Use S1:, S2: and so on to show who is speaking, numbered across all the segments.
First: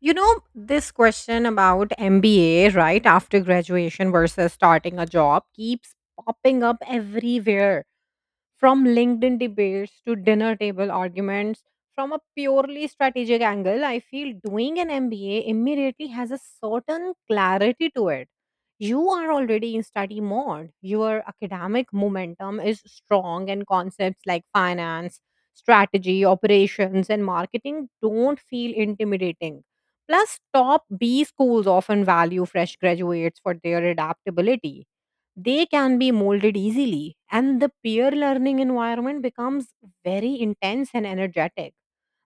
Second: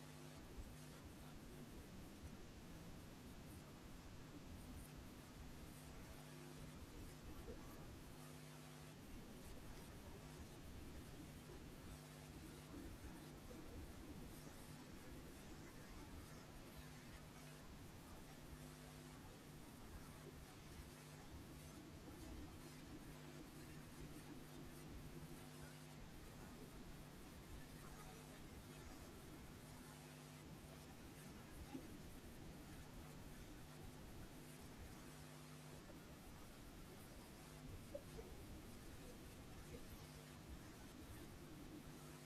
S1: You know, this question about MBA right after graduation versus starting a job keeps popping up everywhere. From LinkedIn debates to dinner table arguments, from a purely strategic angle, I feel doing an MBA immediately has a certain clarity to it. You are already in study mode. Your academic momentum is strong, and concepts like finance, strategy, operations, and marketing don't feel intimidating. Plus, top B schools often value fresh graduates for their adaptability: they can be molded easily, and the peer learning environment becomes very intense and energetic.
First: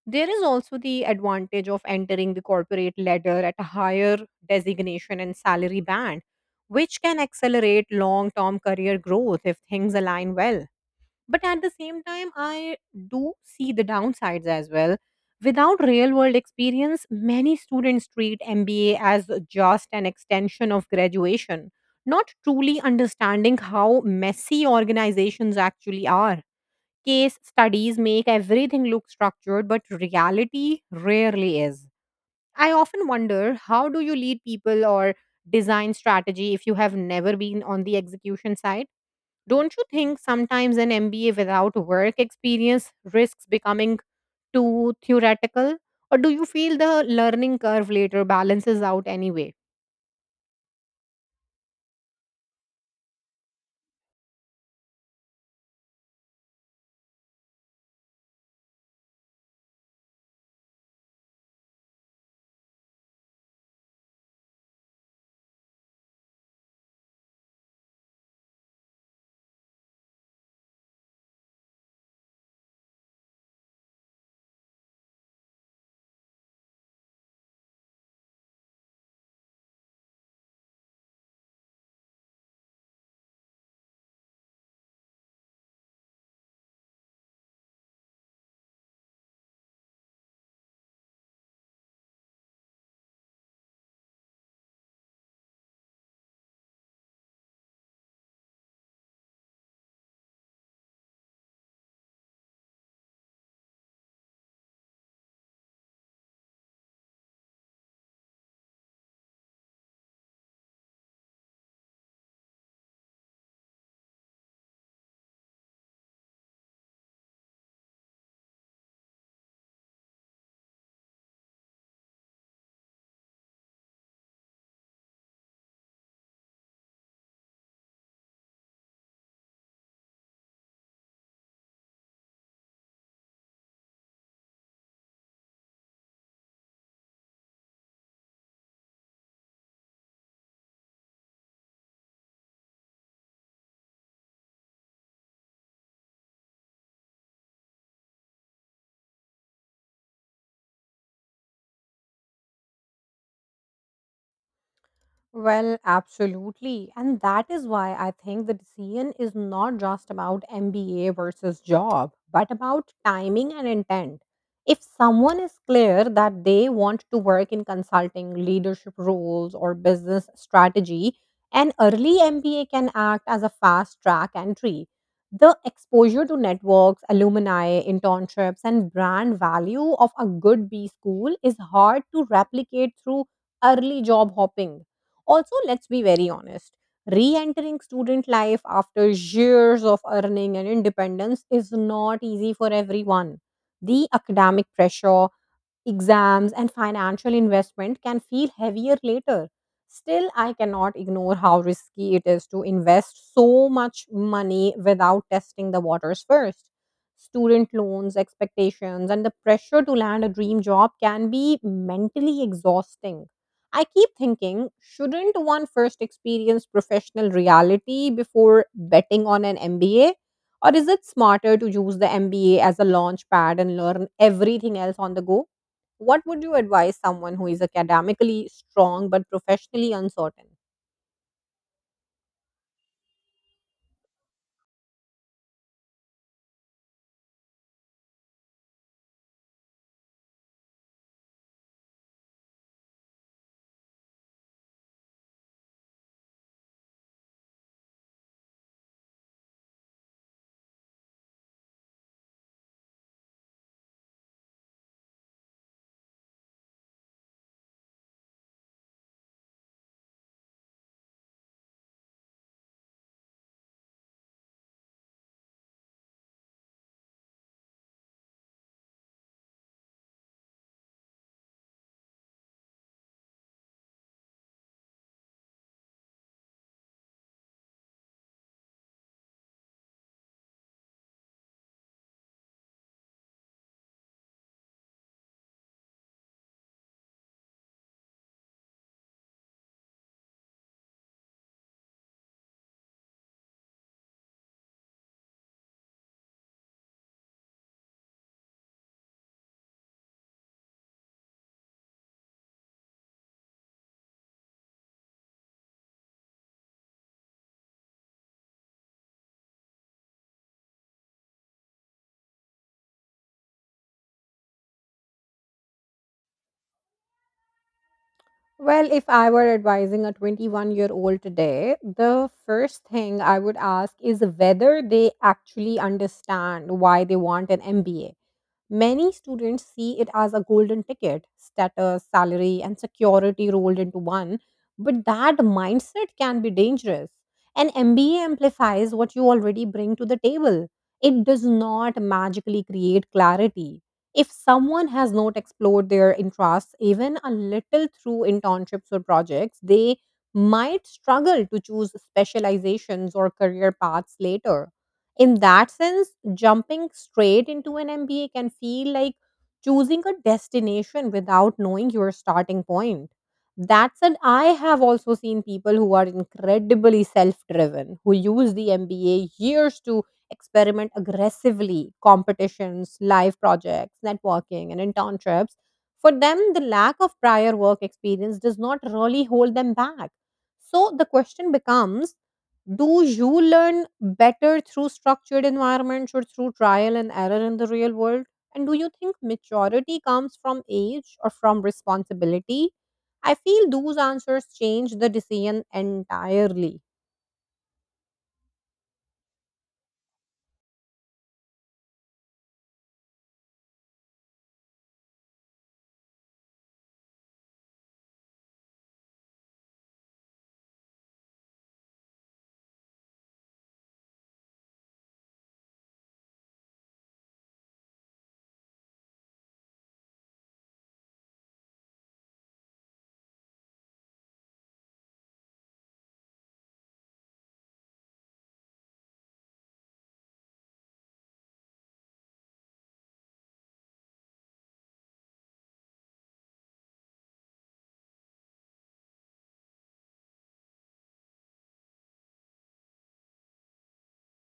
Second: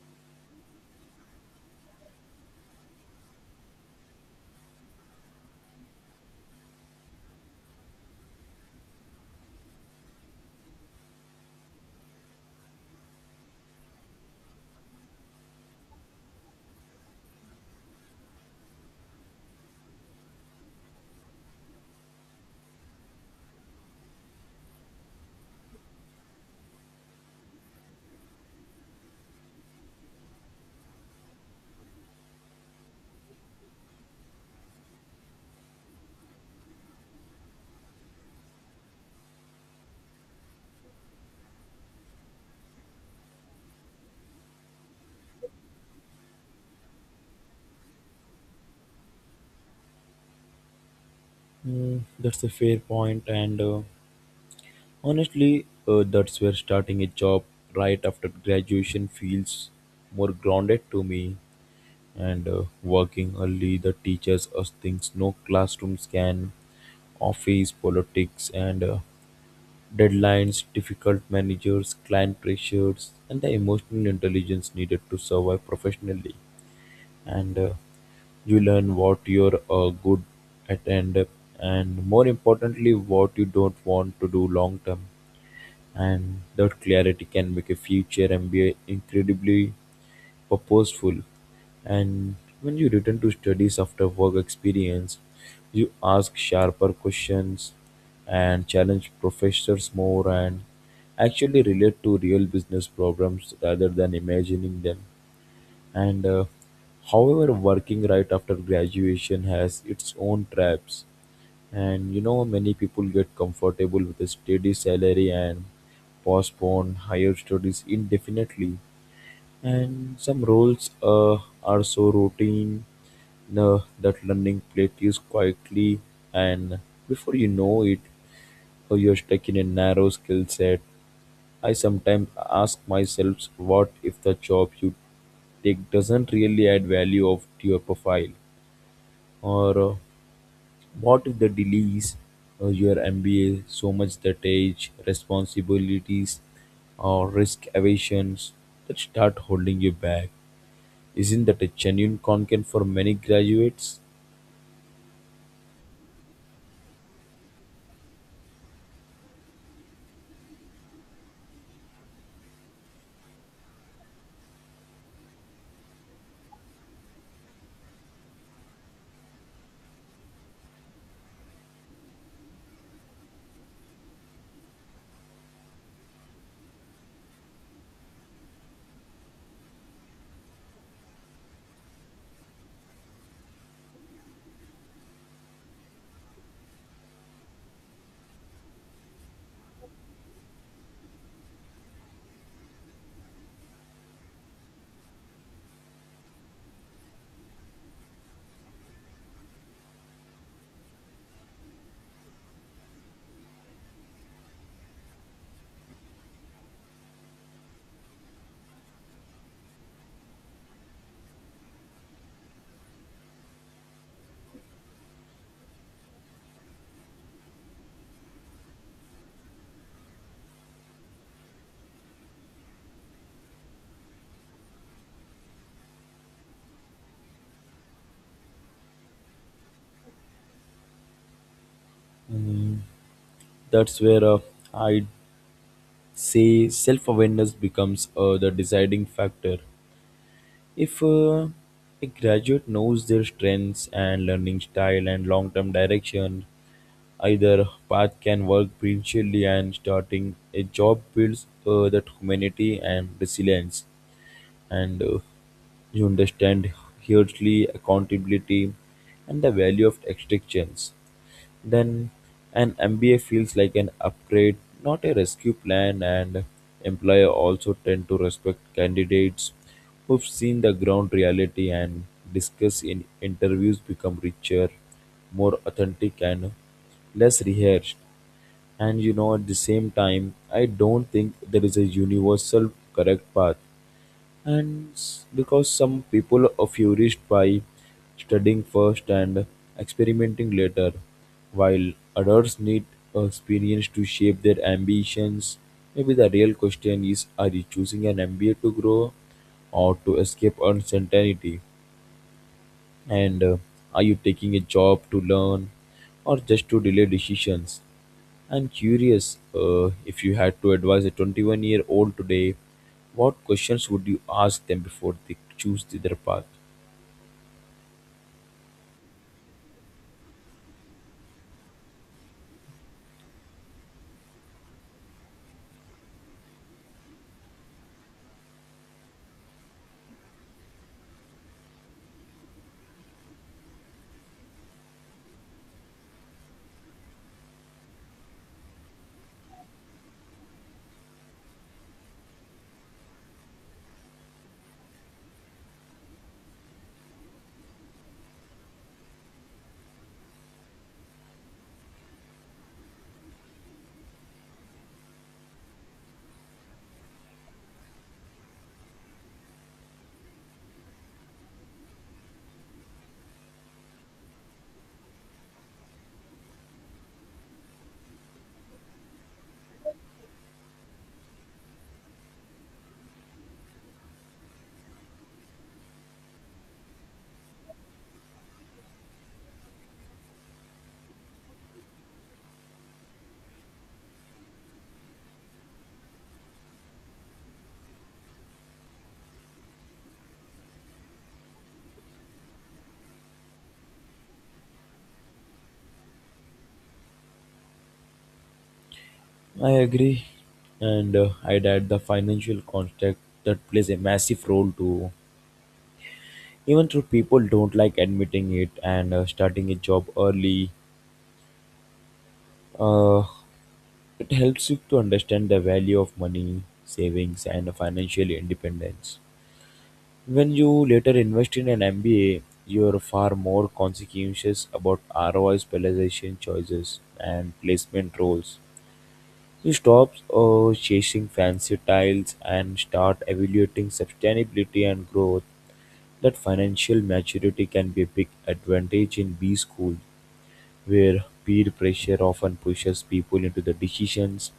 S1: There is also the advantage of entering the corporate ladder at a higher designation and salary band, which can accelerate long term career growth if things align well. But at the same time, I do see the downsides as well. Without real world experience, many students treat MBA as just an extension of graduation, not truly understanding how messy organizations actually are. Case studies make everything look structured, but reality rarely is. I often wonder, how do you lead people or design strategy if you have never been on the execution side? Don't you think sometimes an MBA without work experience risks becoming too theoretical? Or do you feel the learning curve later balances out anyway?
S2: That's a fair point, and honestly, that's where starting a job right after graduation feels more grounded to me. And working early, the teachers us things no classrooms can, office politics and deadlines, difficult managers, client pressures, and the emotional intelligence needed to survive professionally. And you learn what you're good at and more importantly what you don't want to do long term. And that clarity can make a future MBA incredibly purposeful. And when you return to studies after work experience, you ask sharper questions and challenge professors more and actually relate to real business problems rather than imagining them and However, working right after graduation has its own traps, and you know many people get comfortable with a steady salary and postpone higher studies indefinitely, and some roles are so routine that learning plateaus quietly and before you know it you're stuck in a narrow skill set. I sometimes ask myself, what if the job you take doesn't really add value of to your profile, or what if the delays your MBA so much that age responsibilities or risk aversions that start holding you back? Isn't that a genuine concern for many graduates?
S1: Well, absolutely. And that is why I think the decision is not just about MBA versus job, but about timing and intent. If someone is clear that they want to work in consulting, leadership roles, or business strategy, an early MBA can act as a fast track entry. The exposure to networks, alumni, internships, and brand value of a good B school is hard to replicate through early job hopping. Also, let's be very honest. Re entering student life after years of earning and independence is not easy for everyone. The academic pressure, exams and financial investment can feel heavier later. Still, I cannot ignore how risky it is to invest so much money without testing the waters first. Student loans, expectations, and the pressure to land a dream job can be mentally exhausting. I keep thinking, shouldn't one first experience professional reality before betting on an MBA? Or is it smarter to use the MBA as a launch pad and learn everything else on the go? What would you advise someone who is academically strong but professionally uncertain?
S2: That's where I say self-awareness becomes the deciding factor. If a graduate knows their strengths and learning style and long term direction, either path can work brilliantly, and starting a job builds that humanity and resilience, and you understand hugely accountability and the value of exchange. Then an MBA feels like an upgrade, not a rescue plan, and employer also tend to respect candidates who've seen the ground reality, and discuss in interviews become richer, more authentic and less rehearsed. And you know, at the same time, I don't think there is a universal correct path, and because some people are furious by studying first and experimenting later, while others need experience to shape their ambitions. Maybe the real question is, are you choosing an MBA to grow or to escape uncertainty? And are you taking a job to learn or just to delay decisions? I'm curious, if you had to advise a 21-year-old today, what questions would you ask them before they choose their path?
S1: Well, if I were advising a 21-year-old today, the first thing I would ask is whether they actually understand why they want an MBA. Many students see it as a golden ticket, status, salary, and security rolled into one. But that mindset can be dangerous. An MBA amplifies what you already bring to the table. It does not magically create clarity. If someone has not explored their interests even a little through internships or projects, they might struggle to choose specializations or career paths later. In that sense, jumping straight into an MBA can feel like choosing a destination without knowing your starting point. That said, I have also seen people who are incredibly self driven, who use the MBA years to experiment aggressively: competitions, live projects, networking, and internships. For them, the lack of prior work experience does not really hold them back. So the question becomes, do you learn better through structured environments or through trial and error in the real world? And do you think maturity comes from age or from responsibility? I feel those answers change the decision entirely.
S2: I agree. And I'd add the financial context that plays a massive role too. Even though people don't like admitting it, and starting a job early, uh, it helps you to understand the value of money, savings, and financial independence. When you later invest in an MBA, you are far more conscientious about ROI specialization choices and placement roles. You stop chasing fancy tiles and start evaluating sustainability and growth. That financial maturity can be a big advantage in B school, where peer pressure often pushes people into the decisions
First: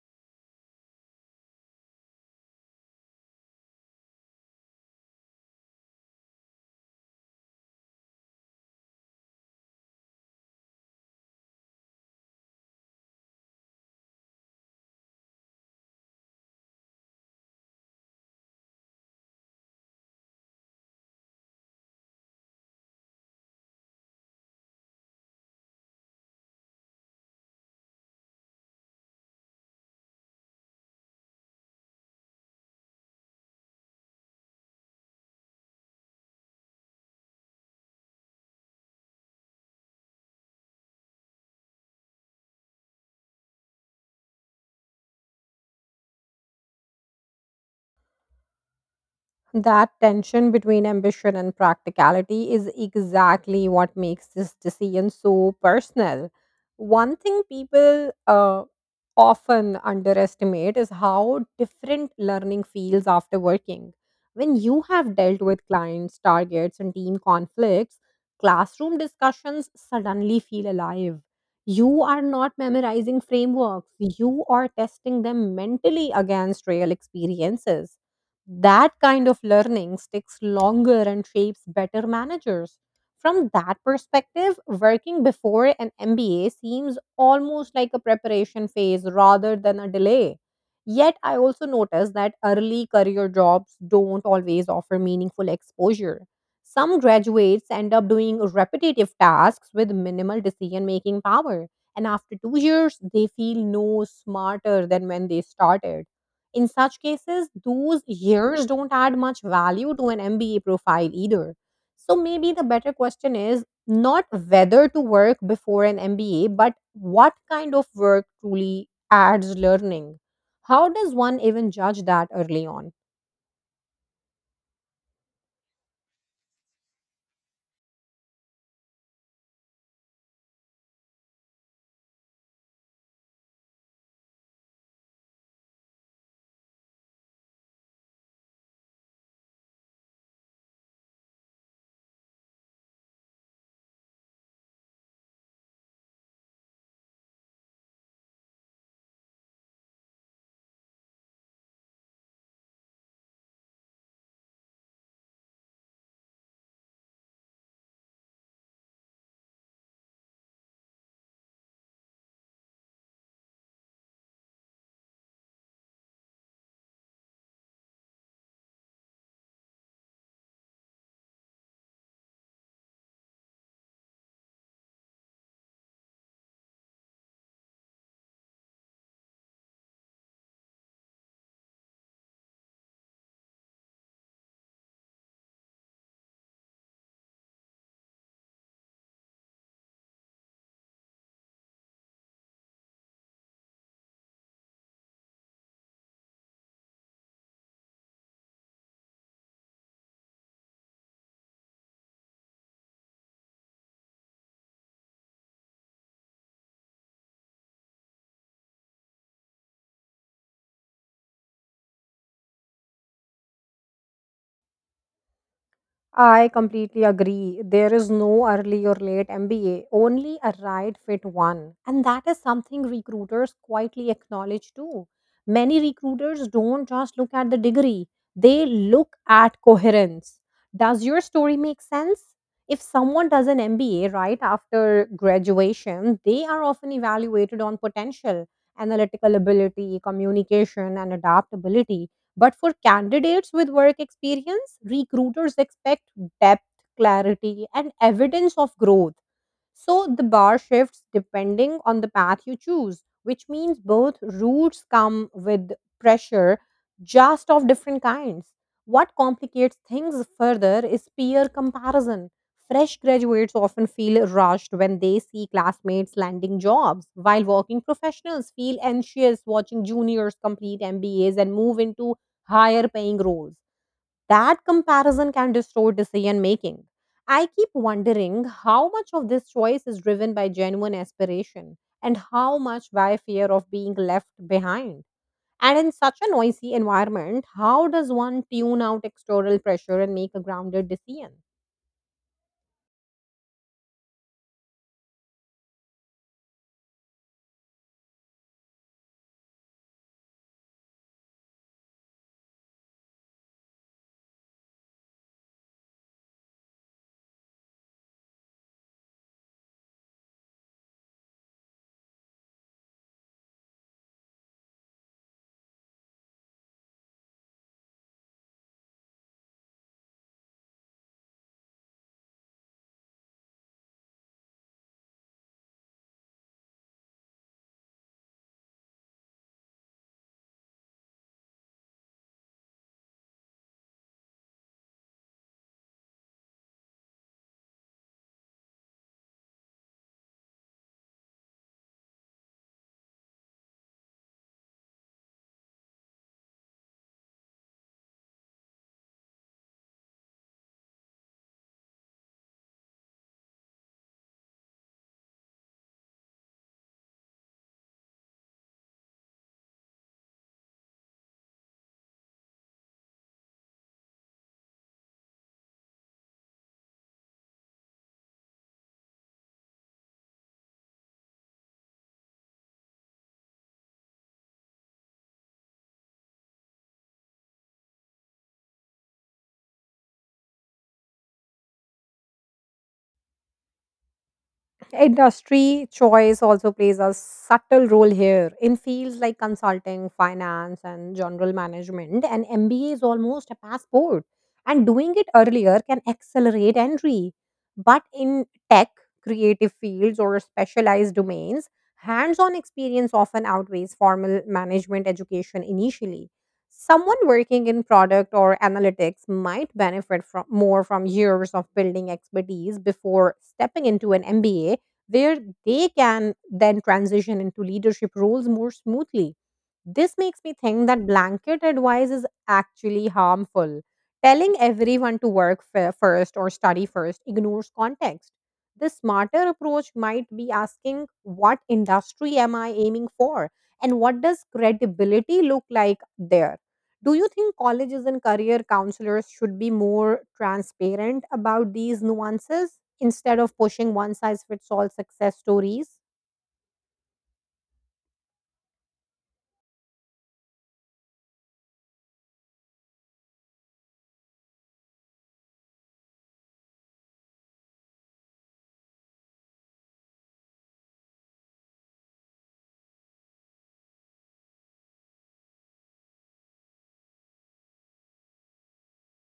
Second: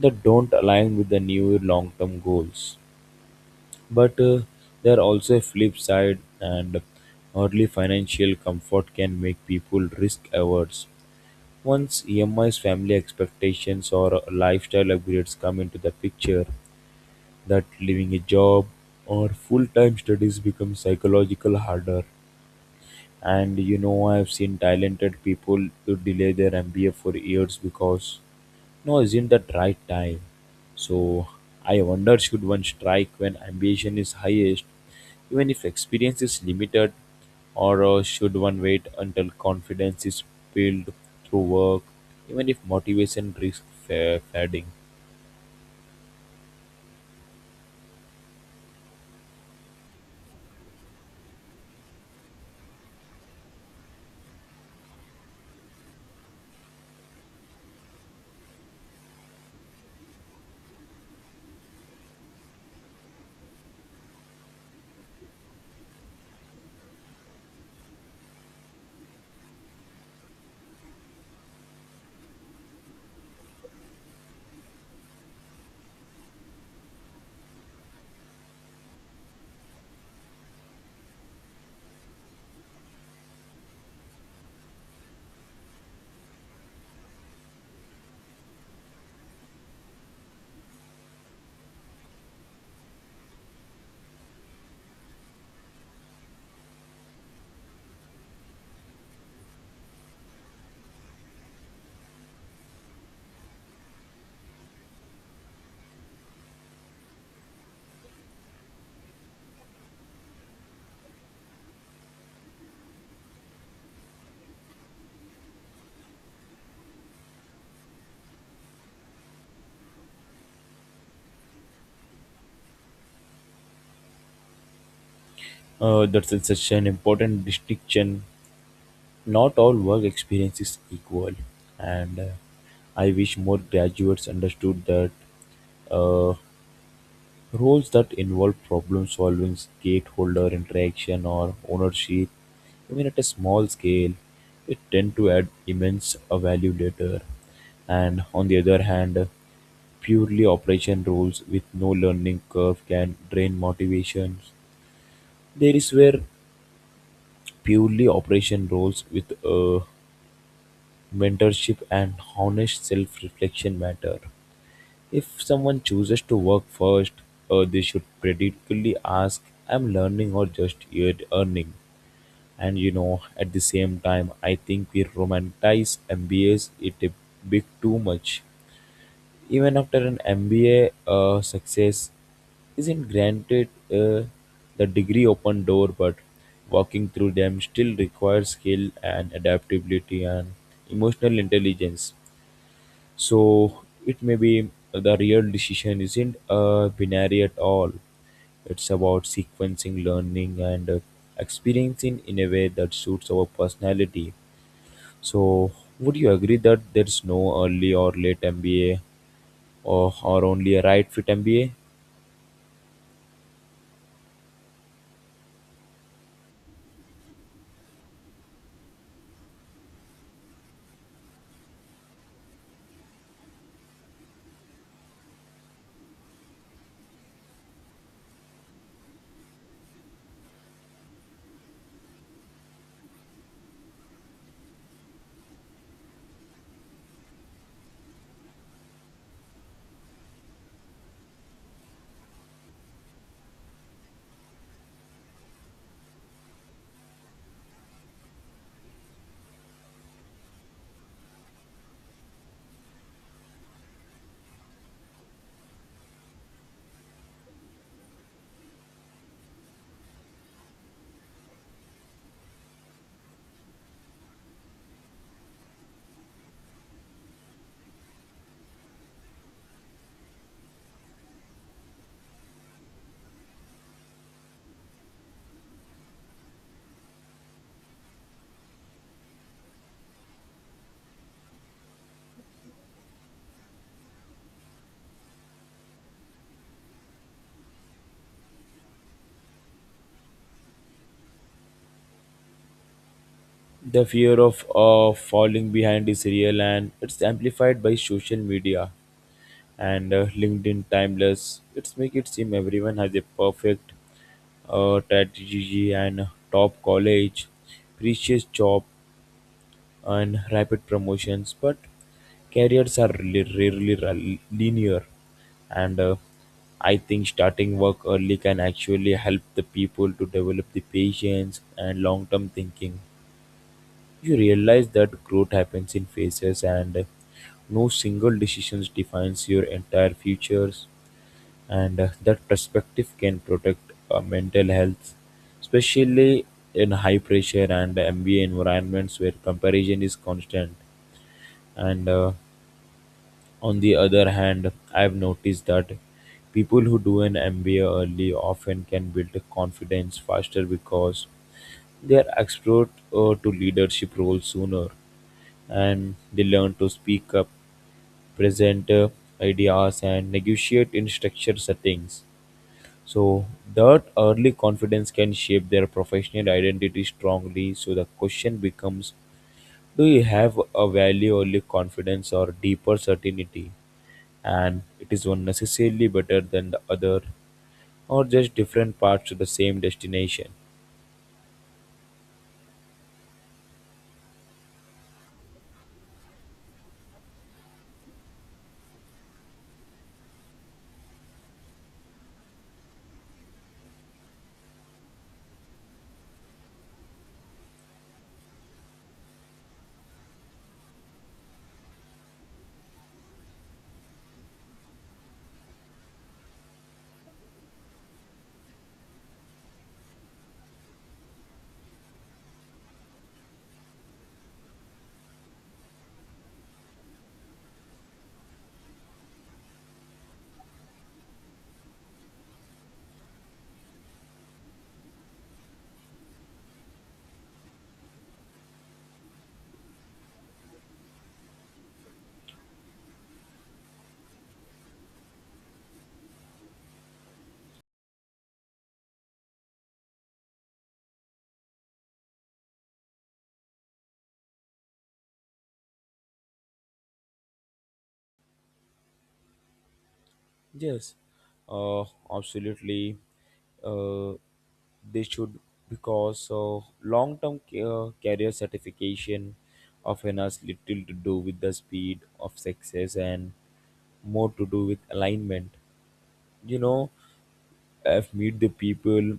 S2: that don't align with the new long-term goals. But there are also a flip side, and early financial comfort can make people risk averse. Once EMI's family expectations or lifestyle upgrades come into the picture, that leaving a job or full-time studies becomes psychological harder. And you know, I've seen talented people to delay their MBA for years because no, isn't that right time? So I wonder, should one strike when ambition is highest, even if experience is limited, or should one wait until confidence is built through work, even if motivation risks fading?
S1: That tension between ambition and practicality is exactly what makes this decision so personal. One thing people often underestimate is how different learning feels after working. When you have dealt with clients, targets, and team conflicts, classroom discussions suddenly feel alive. You are not memorizing frameworks, you are testing them mentally against real experiences. That kind of learning sticks longer and shapes better managers. From that perspective, working before an MBA seems almost like a preparation phase rather than a delay. Yet, I also notice that early career jobs don't always offer meaningful exposure. Some graduates end up doing repetitive tasks with minimal decision making power, and after two years, they feel no smarter than when they started. In such cases, those years don't add much value to an MBA profile either. So maybe the better question is not whether to work before an MBA, but what kind of work truly adds learning. How does one even judge that early on?
S2: That's such an important distinction. Not all work experience is equal, and I wish more graduates understood that. uh, Roles that involve problem solving, stakeholder interaction, or ownership, even at a small scale, it tend to add immense value later. And on the other hand, purely operation roles with no learning curve can drain motivations. There is where purely operation roles with mentorship and honest self-reflection matter. If someone chooses to work first, they should critically ask, "I'm learning or just yet earning?" And you know, at the same time, I think we romanticize MBAs it a bit too much. Even after an MBA, success isn't granted. uh, the degree open door, but walking through them still requires skill and adaptability and emotional intelligence. So it may be the real decision isn't binary at all. It's about sequencing learning and experiencing in a way that suits our personality. So would you agree that there's no early or late MBA, or only a right fit MBA?
S1: I completely agree. There is no early or late MBA, only a right fit one. And that is something recruiters quietly acknowledge too. Many recruiters don't just look at the degree, they look at coherence. Does your story make sense? If someone does an MBA right after graduation, they are often evaluated on potential, analytical ability, communication, and adaptability, but for candidates with work experience, recruiters expect depth, clarity, and evidence of growth. So the bar shifts depending on the path you choose, which means both routes come with pressure, just of different kinds. What complicates things further is peer comparison. Fresh graduates often feel rushed when they see classmates landing jobs, while working professionals feel anxious watching juniors complete MBAs and move into higher paying roles. That comparison can distort decision making. I keep wondering how much of this choice is driven by genuine aspiration and how much by fear of being left behind. And in such a noisy environment, how does one tune out external pressure and make a grounded decision?
S2: The fear of falling behind is real, and it's amplified by social media and LinkedIn timeless. It's make it seem everyone has a perfect strategy and top college, precious job and rapid promotions, but careers are rarely, linear. And I think starting work early can actually help the people to develop the patience and long-term thinking. You realize that growth happens in phases, and no single decision defines your entire futures, and that perspective can protect mental health, especially in high pressure and MBA environments where comparison is constant. And on the other hand, I've noticed that people who do an MBA early often can build confidence faster because they are exposed to leadership roles sooner, and they learn to speak up, present ideas and negotiate in structured settings. So that early confidence can shape their professional identity strongly. So the question becomes, do you have a value only confidence or deeper certainty? And it is one necessarily better than the other, or just different parts to the same destination.
S1: Industry choice also plays a subtle role here. In fields like consulting, finance, and general management, an MBA is almost a passport, and doing it earlier can accelerate entry. But in tech, creative fields, or specialized domains, hands on experience often outweighs formal management education initially. Someone working in product or analytics might benefit from more from years of building expertise before stepping into an MBA, where they can then transition into leadership roles more smoothly. This makes me think that blanket advice is actually harmful. Telling everyone to first or study first ignores context. The smarter approach might be asking, what industry am I aiming for? And what does credibility look like there? Do you think colleges and career counselors should be more transparent about these nuances instead of pushing one size fits all success stories?
S2: Yes, uh, absolutely. Uh, they should, because long-term career certification often has little to do with the speed of success and more to do with alignment. You know, I've met the people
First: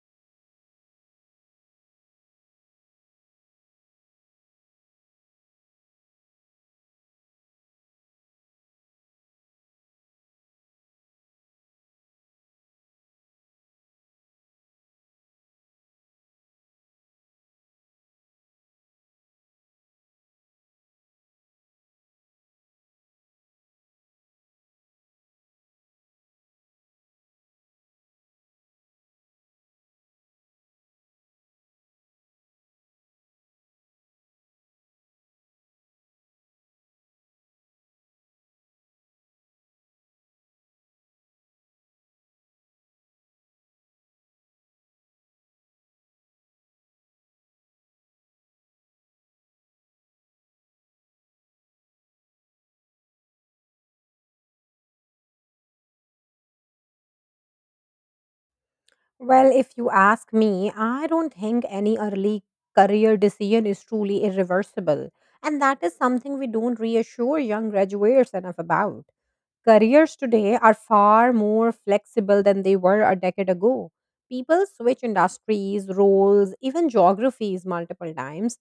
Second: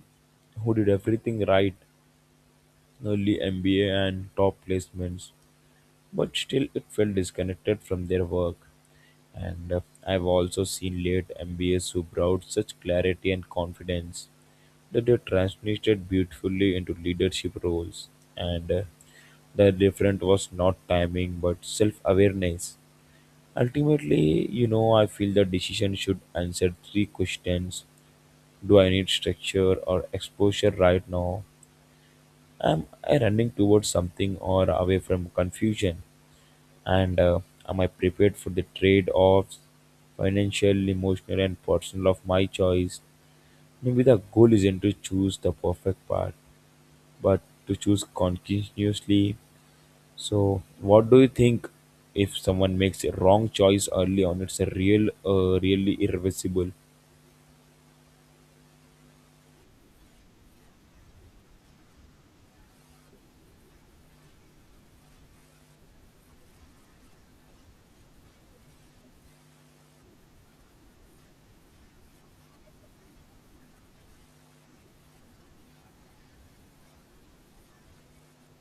S2: who did everything right, early MBA and top placements, but still it felt disconnected from their work. And I've also seen late MBAs who brought such clarity and confidence that they translated beautifully into leadership roles. And the difference was not timing but self awareness. Ultimately, you know, I feel the decision should answer three questions. Do I need structure or exposure right now? Am I running towards something or away from confusion? And am I prepared for the trade-offs, financial, emotional and personal, of my choice? Maybe the goal isn't to choose the perfect path, but to choose continuously. So what do you think? If someone makes a wrong choice early on, it's a real really irreversible?
S1: Well, if you ask me, I don't think any early career decision is truly irreversible. And that is something we don't reassure young graduates enough about. Careers today are far more flexible than they were a decade ago. People switch industries, roles, even geographies multiple times.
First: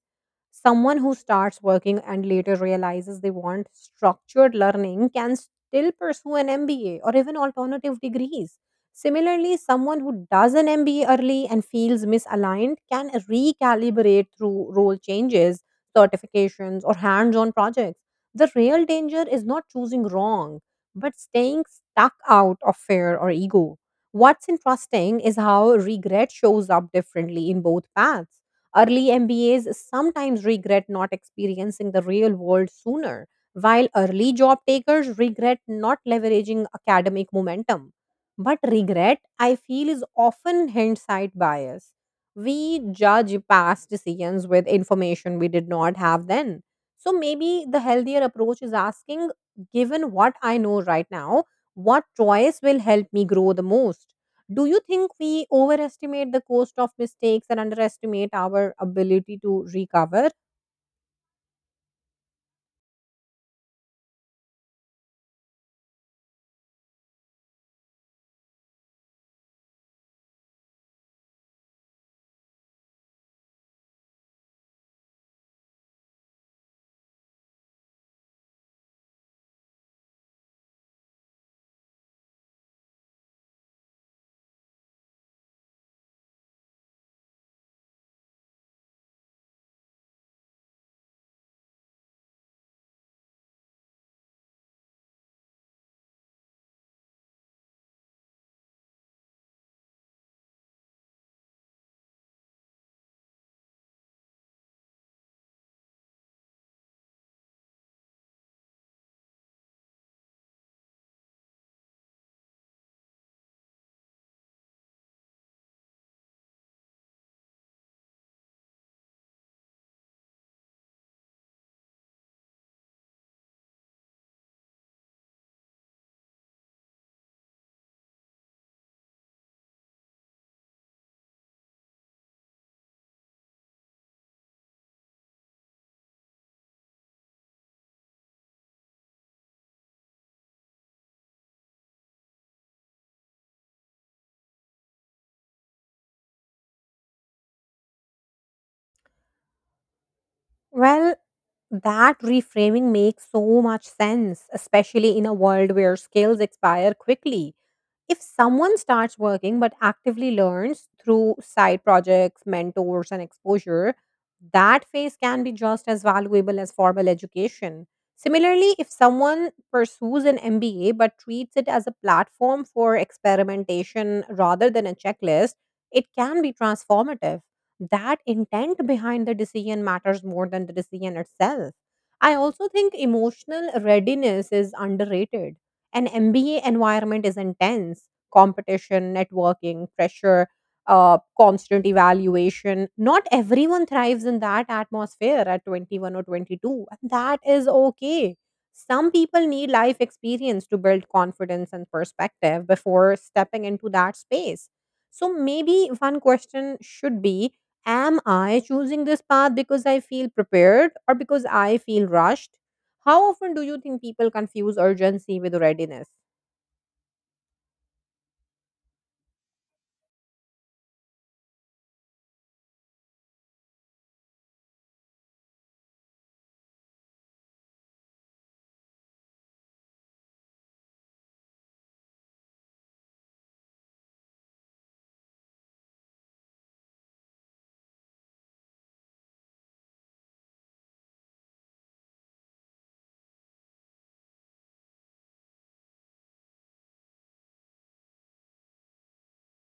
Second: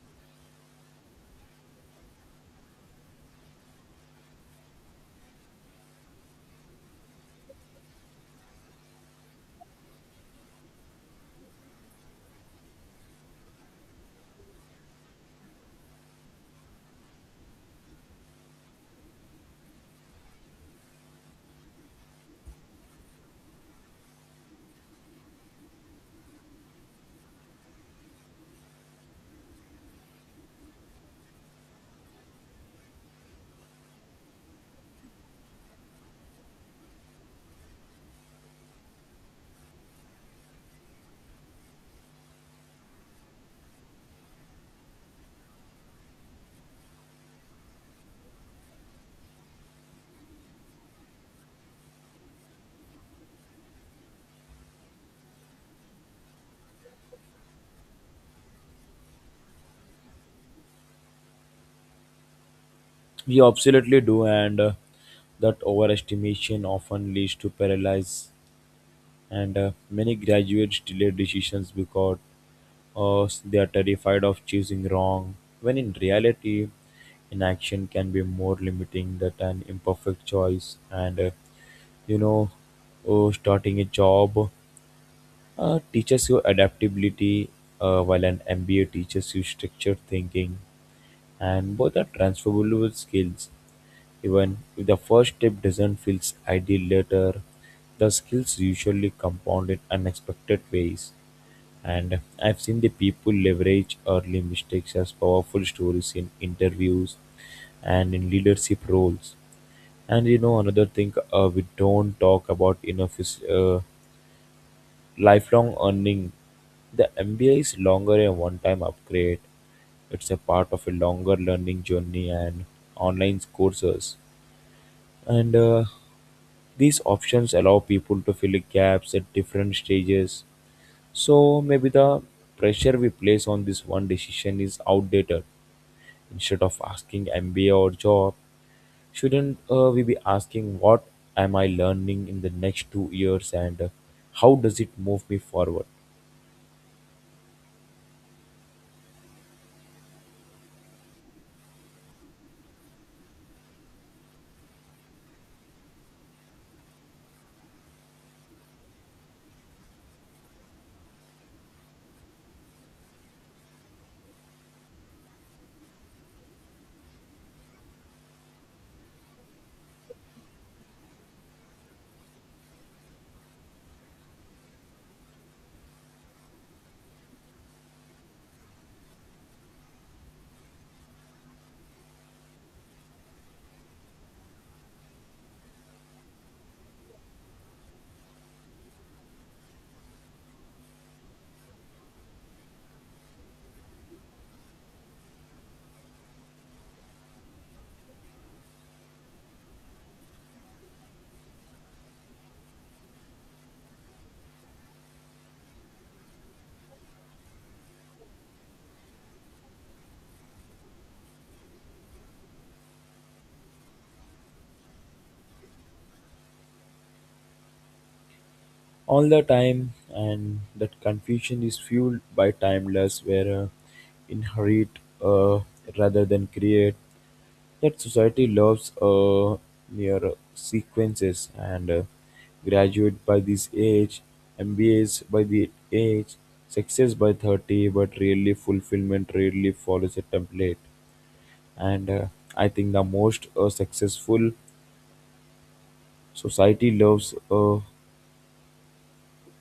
S1: Someone who starts working and later realizes they want structured learning can still pursue an MBA or even alternative degrees. Similarly, someone who does an MBA early and feels misaligned can recalibrate through role changes, certifications, or hands on projects. The real danger is not choosing wrong, but staying stuck out of fear or ego. What's interesting is how regret shows up differently in both paths. Early MBAs sometimes regret not experiencing the real world sooner, while early job takers regret not leveraging academic momentum. But regret, I feel, is often hindsight bias. We judge past decisions with information we did not have then. So maybe the healthier approach is asking, given what I know right now, what choice will help me grow the most? Do you think we overestimate the cost of mistakes and underestimate our ability to recover?
S2: We absolutely do, and that overestimation often leads to paralysis, and many graduates delay decisions because or they are terrified of choosing wrong, when in reality, inaction can be more limiting than an imperfect choice. And you know, starting a job teaches you adaptability, while an MBA teaches you structured thinking, and both are transferable skills. Even if the first step doesn't feel ideal later, the skills usually compound in unexpected ways. And I've seen the people leverage early mistakes as powerful stories in interviews and in leadership roles. And you know, another thing we don't talk about enough is lifelong earning. The MBA is longer a one time upgrade, it's a part of a longer learning journey, and online courses and these options allow people to fill gaps at different stages. So maybe the pressure we place on this one decision is outdated. Instead of asking MBA or job, shouldn't we be asking what am I learning in the next 2 years, and how does it move me forward?
S1: Well, that reframing makes so much sense, especially in a world where skills expire quickly. If someone starts working but actively learns through side projects, mentors, and exposure, that phase can be just as valuable as formal education. Similarly, if someone pursues an MBA but treats it as a platform for experimentation rather than a checklist, it can be transformative. That intent behind the decision matters more than the decision itself. I also think emotional readiness is underrated. An MBA environment is intense: competition, networking, pressure, constant evaluation. Not everyone thrives in that atmosphere at 21 or 22, and that is okay. Some people need life experience to build confidence and perspective before stepping into that space. So, maybe one question should be, am I choosing this path because I feel prepared or because I feel rushed? How often do you think people confuse urgency with readiness?
S2: All the time, and that confusion is fueled by timeless where inherit uh, rather than create. Yet society loves near sequences, and graduate by this age, MBAs by the age, success by 30, but really fulfillment rarely follows a template. And I think the most successful society loves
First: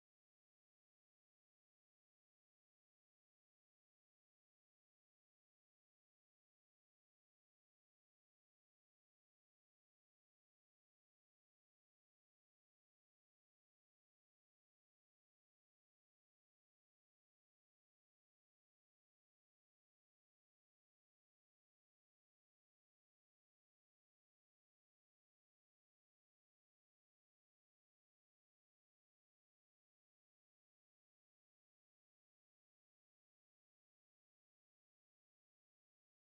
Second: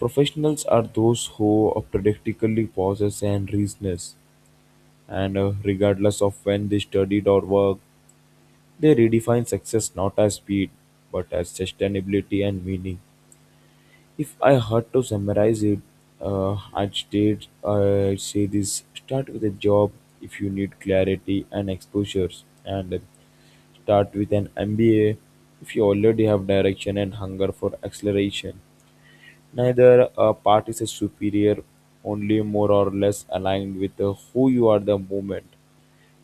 S2: professionals are those who practically possess and reasoners, and regardless of when they studied or worked, they redefine success not as speed, but as sustainability and meaning. If I had to summarize it, I'd say this: start with a job if you need clarity and exposures, and start with an MBA if you already have direction and hunger for acceleration. Neither part is a superior, only more or less aligned with who you are the moment,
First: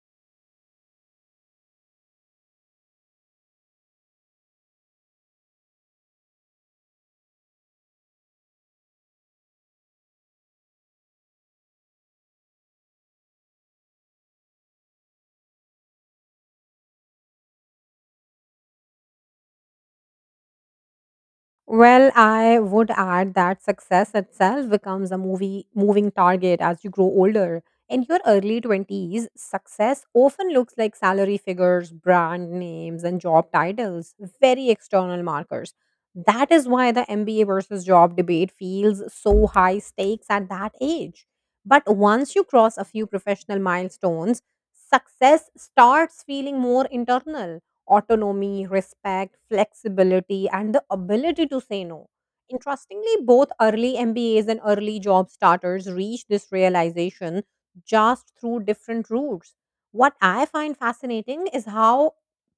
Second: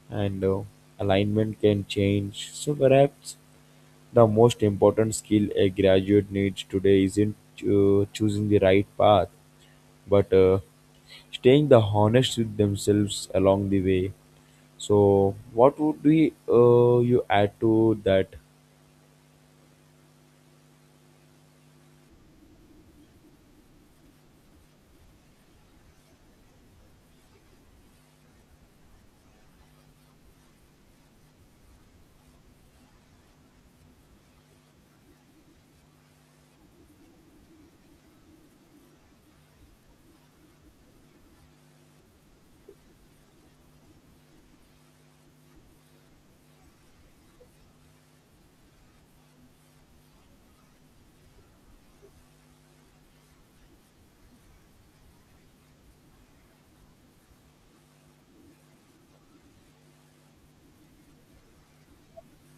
S2: and alignment can change. So perhaps the most important skill a graduate needs today isn't choosing the right path, but staying the honest with themselves along the way. So what would be you add to that?
S1: Well, I would add that success itself becomes a movie moving target as you grow older. In your early 20s, success often looks like salary figures, brand names, and job titles, very external markers. That is why the MBA versus job debate feels so high stakes at that age. But once you cross a few professional milestones, success starts feeling more internal: autonomy, respect, flexibility, and the ability to say no. Interestingly, both early MBAs and early job starters reach this realization just through different routes. What I find fascinating is how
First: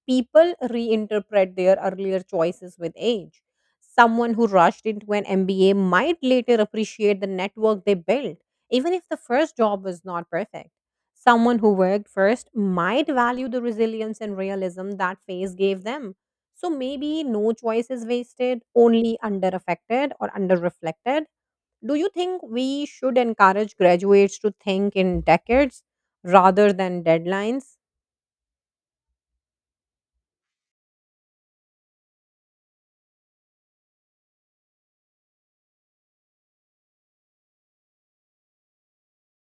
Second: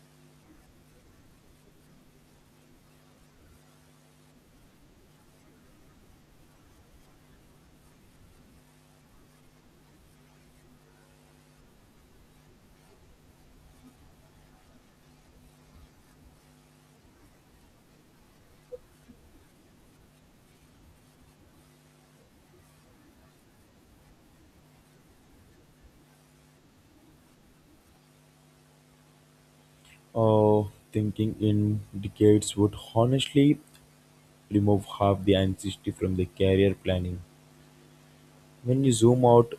S1: people reinterpret their earlier choices with age. Someone who rushed into an MBA might later appreciate the network they built, even if the first job was not perfect. Someone who worked first might value the resilience and realism that phase gave them. So maybe no choice is wasted, only under affected or under reflected. Do you think we should encourage graduates to think in decades rather than deadlines?
S2: Uh, Thinking in decades would honestly remove half the anxiety from the career planning. When you zoom out,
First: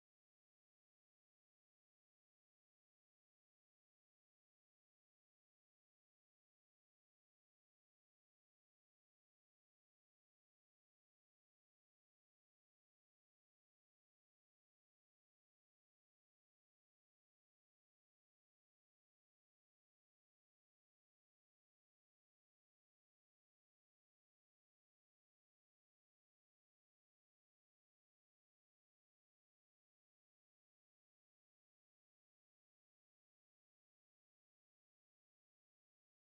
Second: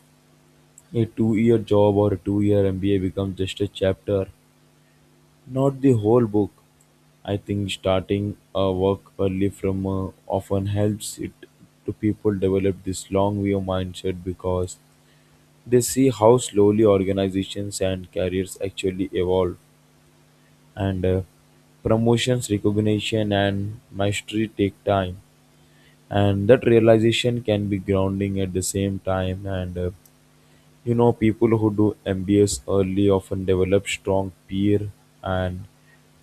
S2: a two-year job or a two-year MBA becomes just a chapter, not the whole book. I think starting a work early from often helps it to people develop this long view mindset because they see how slowly organizations and careers actually evolve, and promotions recognition and mastery take time, and that realization can be grounding at the same time. And you know, people who do MBAs early often develop strong peer and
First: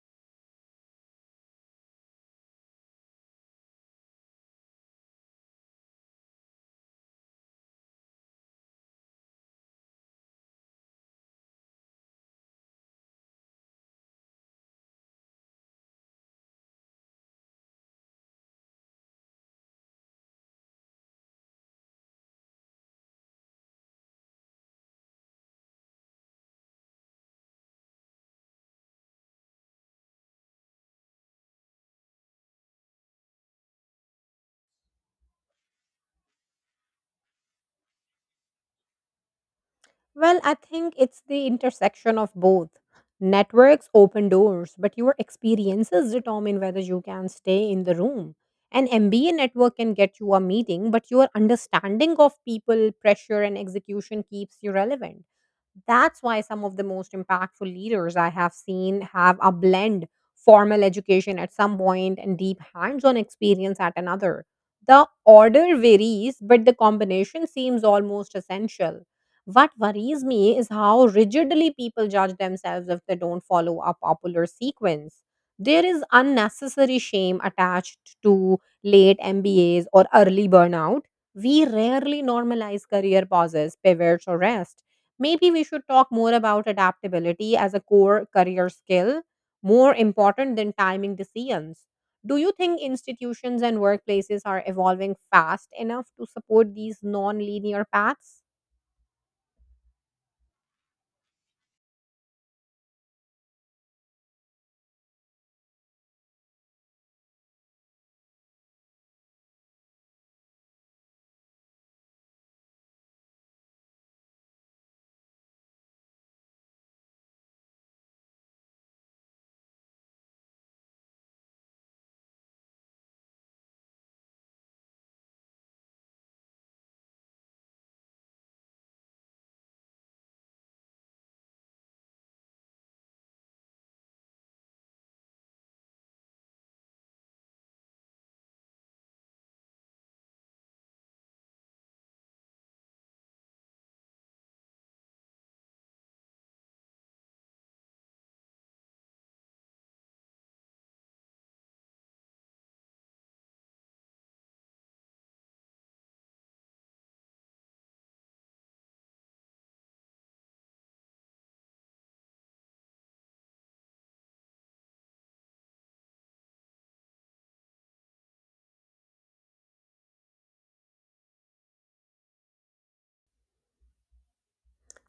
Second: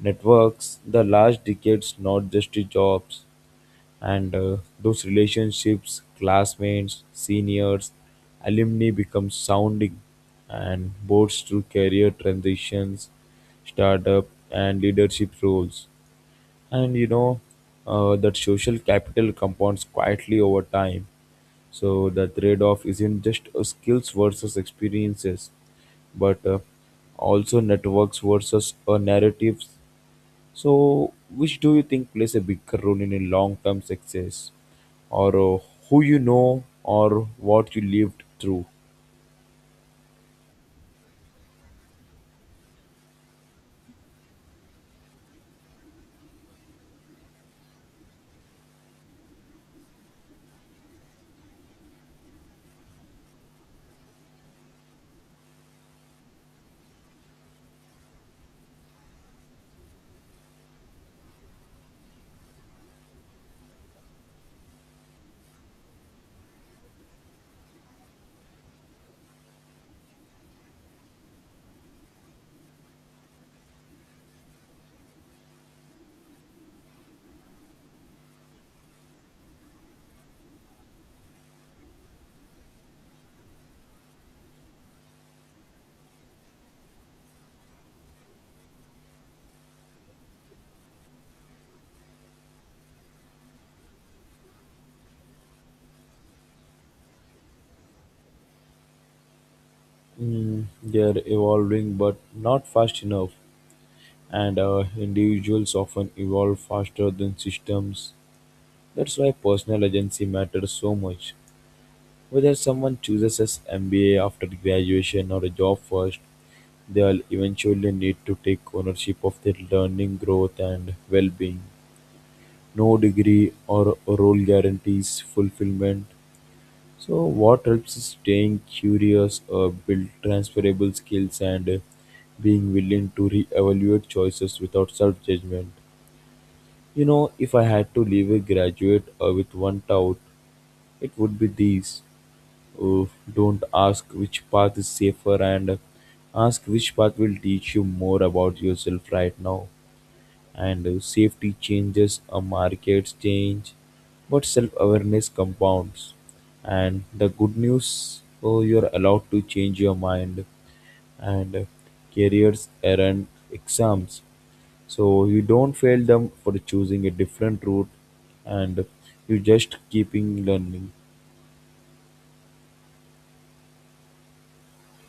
S2: networks the last decades, not just the jobs. And those relationships, classmates, seniors, alumni become sounding and boards through career transitions, startup, and leadership roles. And you know, that social capital compounds quietly over time. So the trade-off isn't just skills versus experiences, but also networks versus narratives. So which do you think plays a bigger role in a long-term success, or who you know or what you lived through?
S1: Well, I think it's the intersection of both. Networks open doors, but your experiences determine whether you can stay in the room. An MBA network can get you a meeting, but your understanding of people, pressure, and execution keeps you relevant. That's why some of the most impactful leaders I have seen have a blend formal education at some point and deep hands on experience at another. The order varies, but the combination seems almost essential. What worries me is how rigidly people judge themselves if they don't follow a popular sequence. There is unnecessary shame attached to late MBAs or early burnout. We rarely normalize career pauses, pivots, or rest. Maybe we should talk more about adaptability as a core career skill, more important than timing decisions. Do you think institutions and workplaces are evolving fast enough to support these non linear paths?
S2: They're evolving but not fast enough, and individuals often evolve faster than systems. That's why personal agency matters so much. Whether someone chooses an MBA after graduation or a job first, they'll eventually need to take ownership of their learning, growth, and well being. No degree or role guarantees fulfillment. So what helps is staying curious, build transferable skills, and being willing to re-evaluate choices without self-judgment. You know, if I had to leave a graduate with one doubt, it would be these. Oh, don't ask which path is safer, and ask which path will teach you more about yourself right now. And safety changes, markets change, but self awareness compounds. And the good news, oh, you're allowed to change your mind, and careers, errand, exams. So you don't fail them for choosing a different route, and you just keeping learning.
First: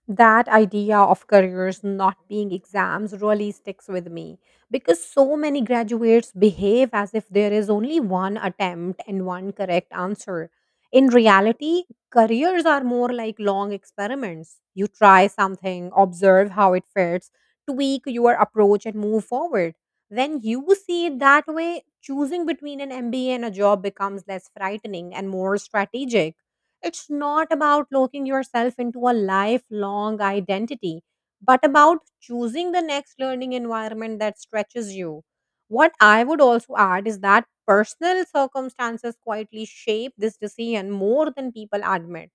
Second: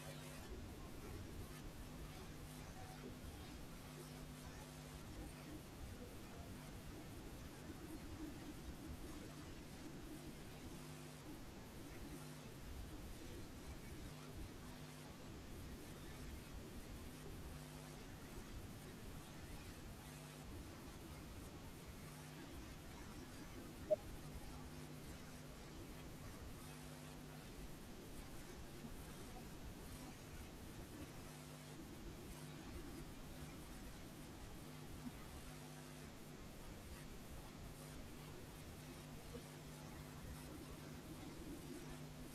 S1: That idea of careers not being exams really sticks with me because so many graduates behave as if there is only one attempt and one correct answer. In reality, careers are more like long experiments. You try something, observe how it fits, tweak your approach, and move forward. When you see it that way, choosing between an MBA and a job becomes less frightening and more strategic. It's not about locking yourself into a lifelong identity, but about choosing the next learning environment that stretches you. What I would also add is that personal circumstances quietly shape this decision more than people admit.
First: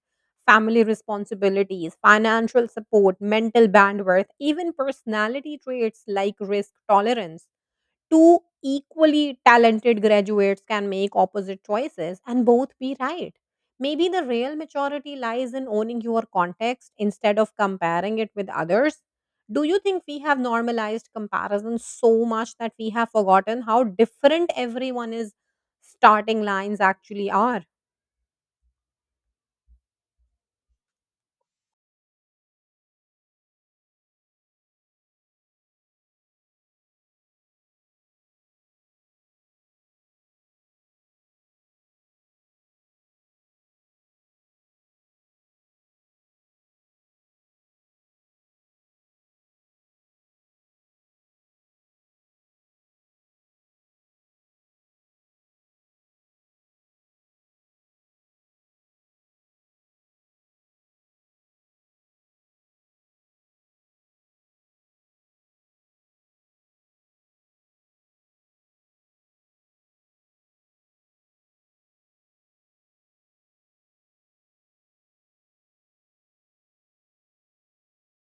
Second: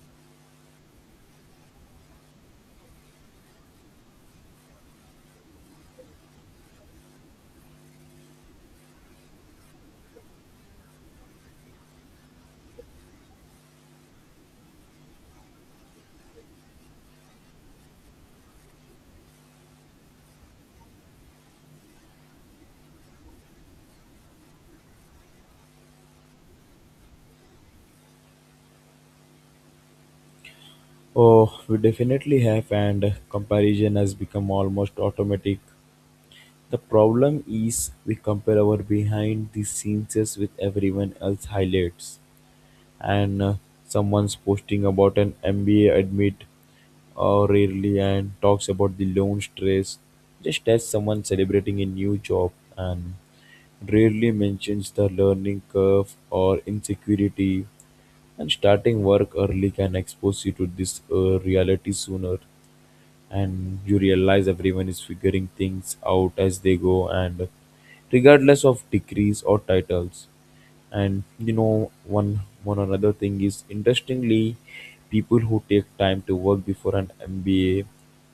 S1: Family responsibilities, financial support, mental bandwidth, even personality traits like risk tolerance, two equally talented graduates can make opposite choices and both be right. Maybe the real maturity lies in owning your context instead of comparing it with others. Do you think we have normalized comparison so much that we have forgotten how different everyone is starting lines actually are?
S2: Oh, we definitely have, and comparison has become almost automatic. The problem is we compare our behind the scenes with everyone else highlights, and someone's posting about an MBA admit rarely and talks about the loan stress, just as someone celebrating a new job and rarely mentions the learning curve or insecurity, and starting work early can expose you to this reality sooner, and you realize everyone is figuring things out as they go, and regardless of degrees or titles. And you know, one another thing is interestingly, people who take time to work before an MBA,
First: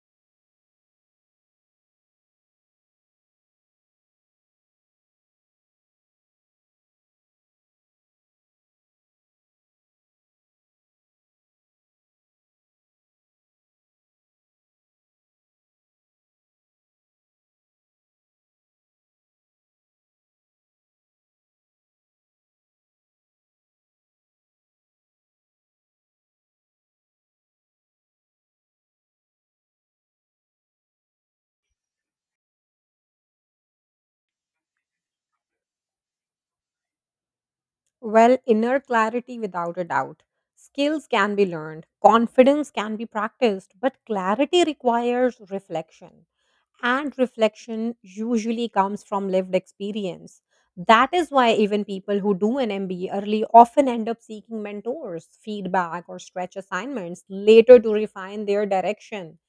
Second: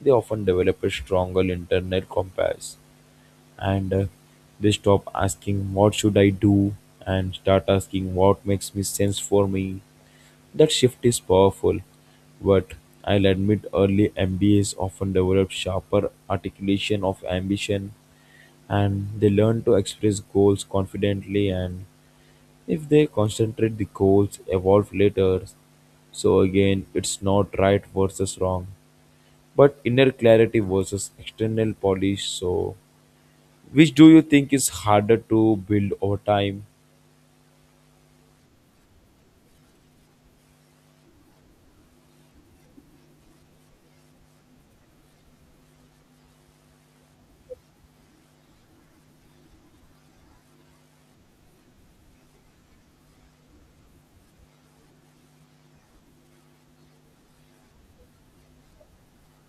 S2: they often develop a stronger internal compass, and they stop asking what should I do and start asking what makes me sense for me. That shift is powerful, but I'll admit early MBAs often develop sharper articulation of ambition, and they learn to express goals confidently, and if they concentrate the goals evolve later. So again, it's not right versus wrong but inner clarity versus external polish. So which do you think is harder to build over time?
S1: Well, inner clarity without a doubt. Skills can be learned, confidence can be practiced, but clarity requires reflection. And reflection usually comes from lived experience. That is why even people who do an MBA early often end up seeking mentors, feedback, or stretch assignments later to refine their direction.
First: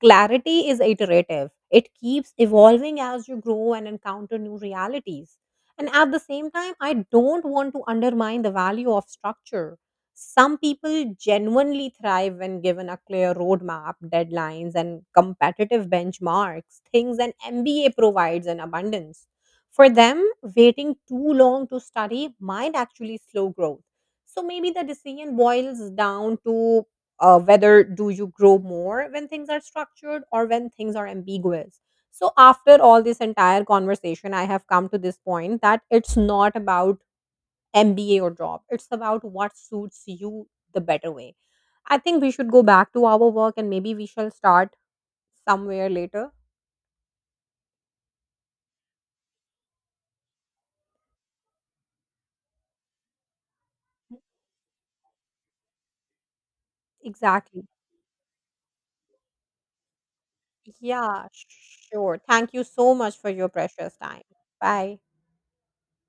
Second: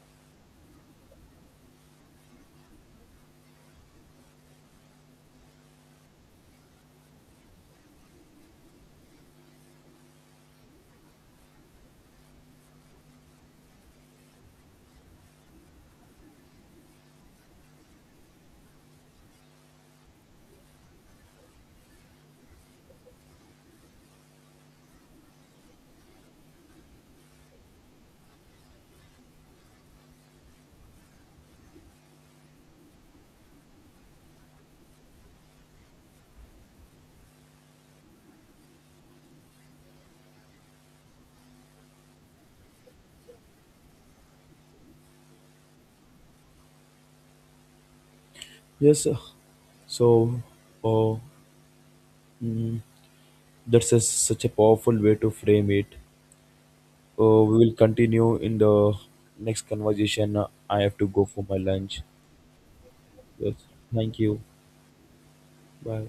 S1: Clarity is iterative. It keeps evolving as you grow and encounter new realities. And at the same time, I don't want to undermine the value of structure. Some people genuinely thrive when given a clear roadmap, deadlines, and competitive benchmarks, things an MBA provides in abundance. For them, waiting too long to study might actually slow growth. So maybe the decision boils down to whether do you grow more when things are structured or when things are ambiguous. So after all this entire conversation, I have come to this point that it's not about MBA or job, it's about what suits you the better way. I think we should go back to our work and maybe we shall start somewhere later.
S2: Yes sir. So oh, mm, that's such a powerful way to frame it. We
S1: Exactly.
S2: will continue in the next conversation. I have to go
S1: Yeah,
S2: for my lunch.
S1: sure, thank you so much for your
S2: Yes.
S1: precious
S2: Thank
S1: time.
S2: you.
S1: Bye.
S2: Bye.